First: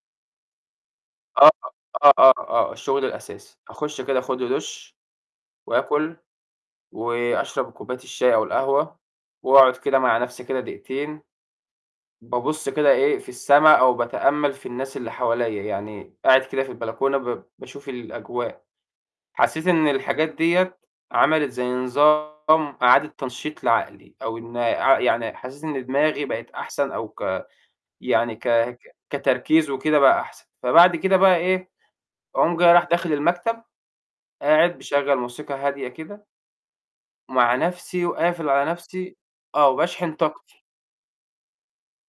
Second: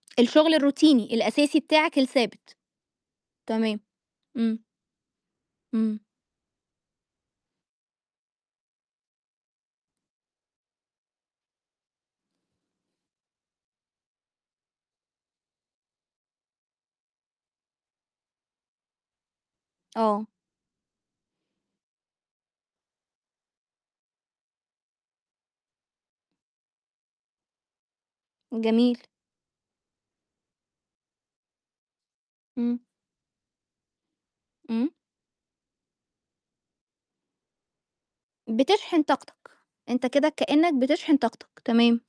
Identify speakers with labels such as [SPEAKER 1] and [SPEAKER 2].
[SPEAKER 1] الشغل الروتيني
[SPEAKER 2] آه،
[SPEAKER 1] الأساسي بتاعك
[SPEAKER 2] آه، آه،
[SPEAKER 1] الثابت،
[SPEAKER 2] آه، الشغل الأساسي،
[SPEAKER 1] تمام،
[SPEAKER 2] أخُشّ كده آخد لي
[SPEAKER 1] امم.
[SPEAKER 2] دُشّ،
[SPEAKER 1] امم.
[SPEAKER 2] وآكل، وأشرب كوباية الشاي أو القهوة، وأقعد كده مع نفْسي كده دقيقتين، بابُصّ كده إيه، في السما أو باتأمَّل في الناس اللي حواليَّ، يعني قاعد كده في البلكونة ب باشوف الأجواء، حسيت إن
[SPEAKER 1] آه.
[SPEAKER 2] الحاجات ديَّة عَمَلِت زي نظام إعادة تنشيط لعقلي أو إن عق يعني حسيت إن دماغي بقت أحسَن أو ك يعني ك ك
[SPEAKER 1] جميل.
[SPEAKER 2] كتركيز وكده بقى أحسَن. فبعد كده بقى إيه، أقوم جاي
[SPEAKER 1] امم.
[SPEAKER 2] رايح داخل المكتب، قاعد
[SPEAKER 1] امم.
[SPEAKER 2] مِشَغّل موسيقى هادية كده ومع نَفْسي وقافل على
[SPEAKER 1] بتشحن
[SPEAKER 2] نَفْسي
[SPEAKER 1] طاقتك،
[SPEAKER 2] آه
[SPEAKER 1] أنت
[SPEAKER 2] وباشحن
[SPEAKER 1] كده
[SPEAKER 2] طاقتي.
[SPEAKER 1] كأنك بتشحن طاقتك، تمام.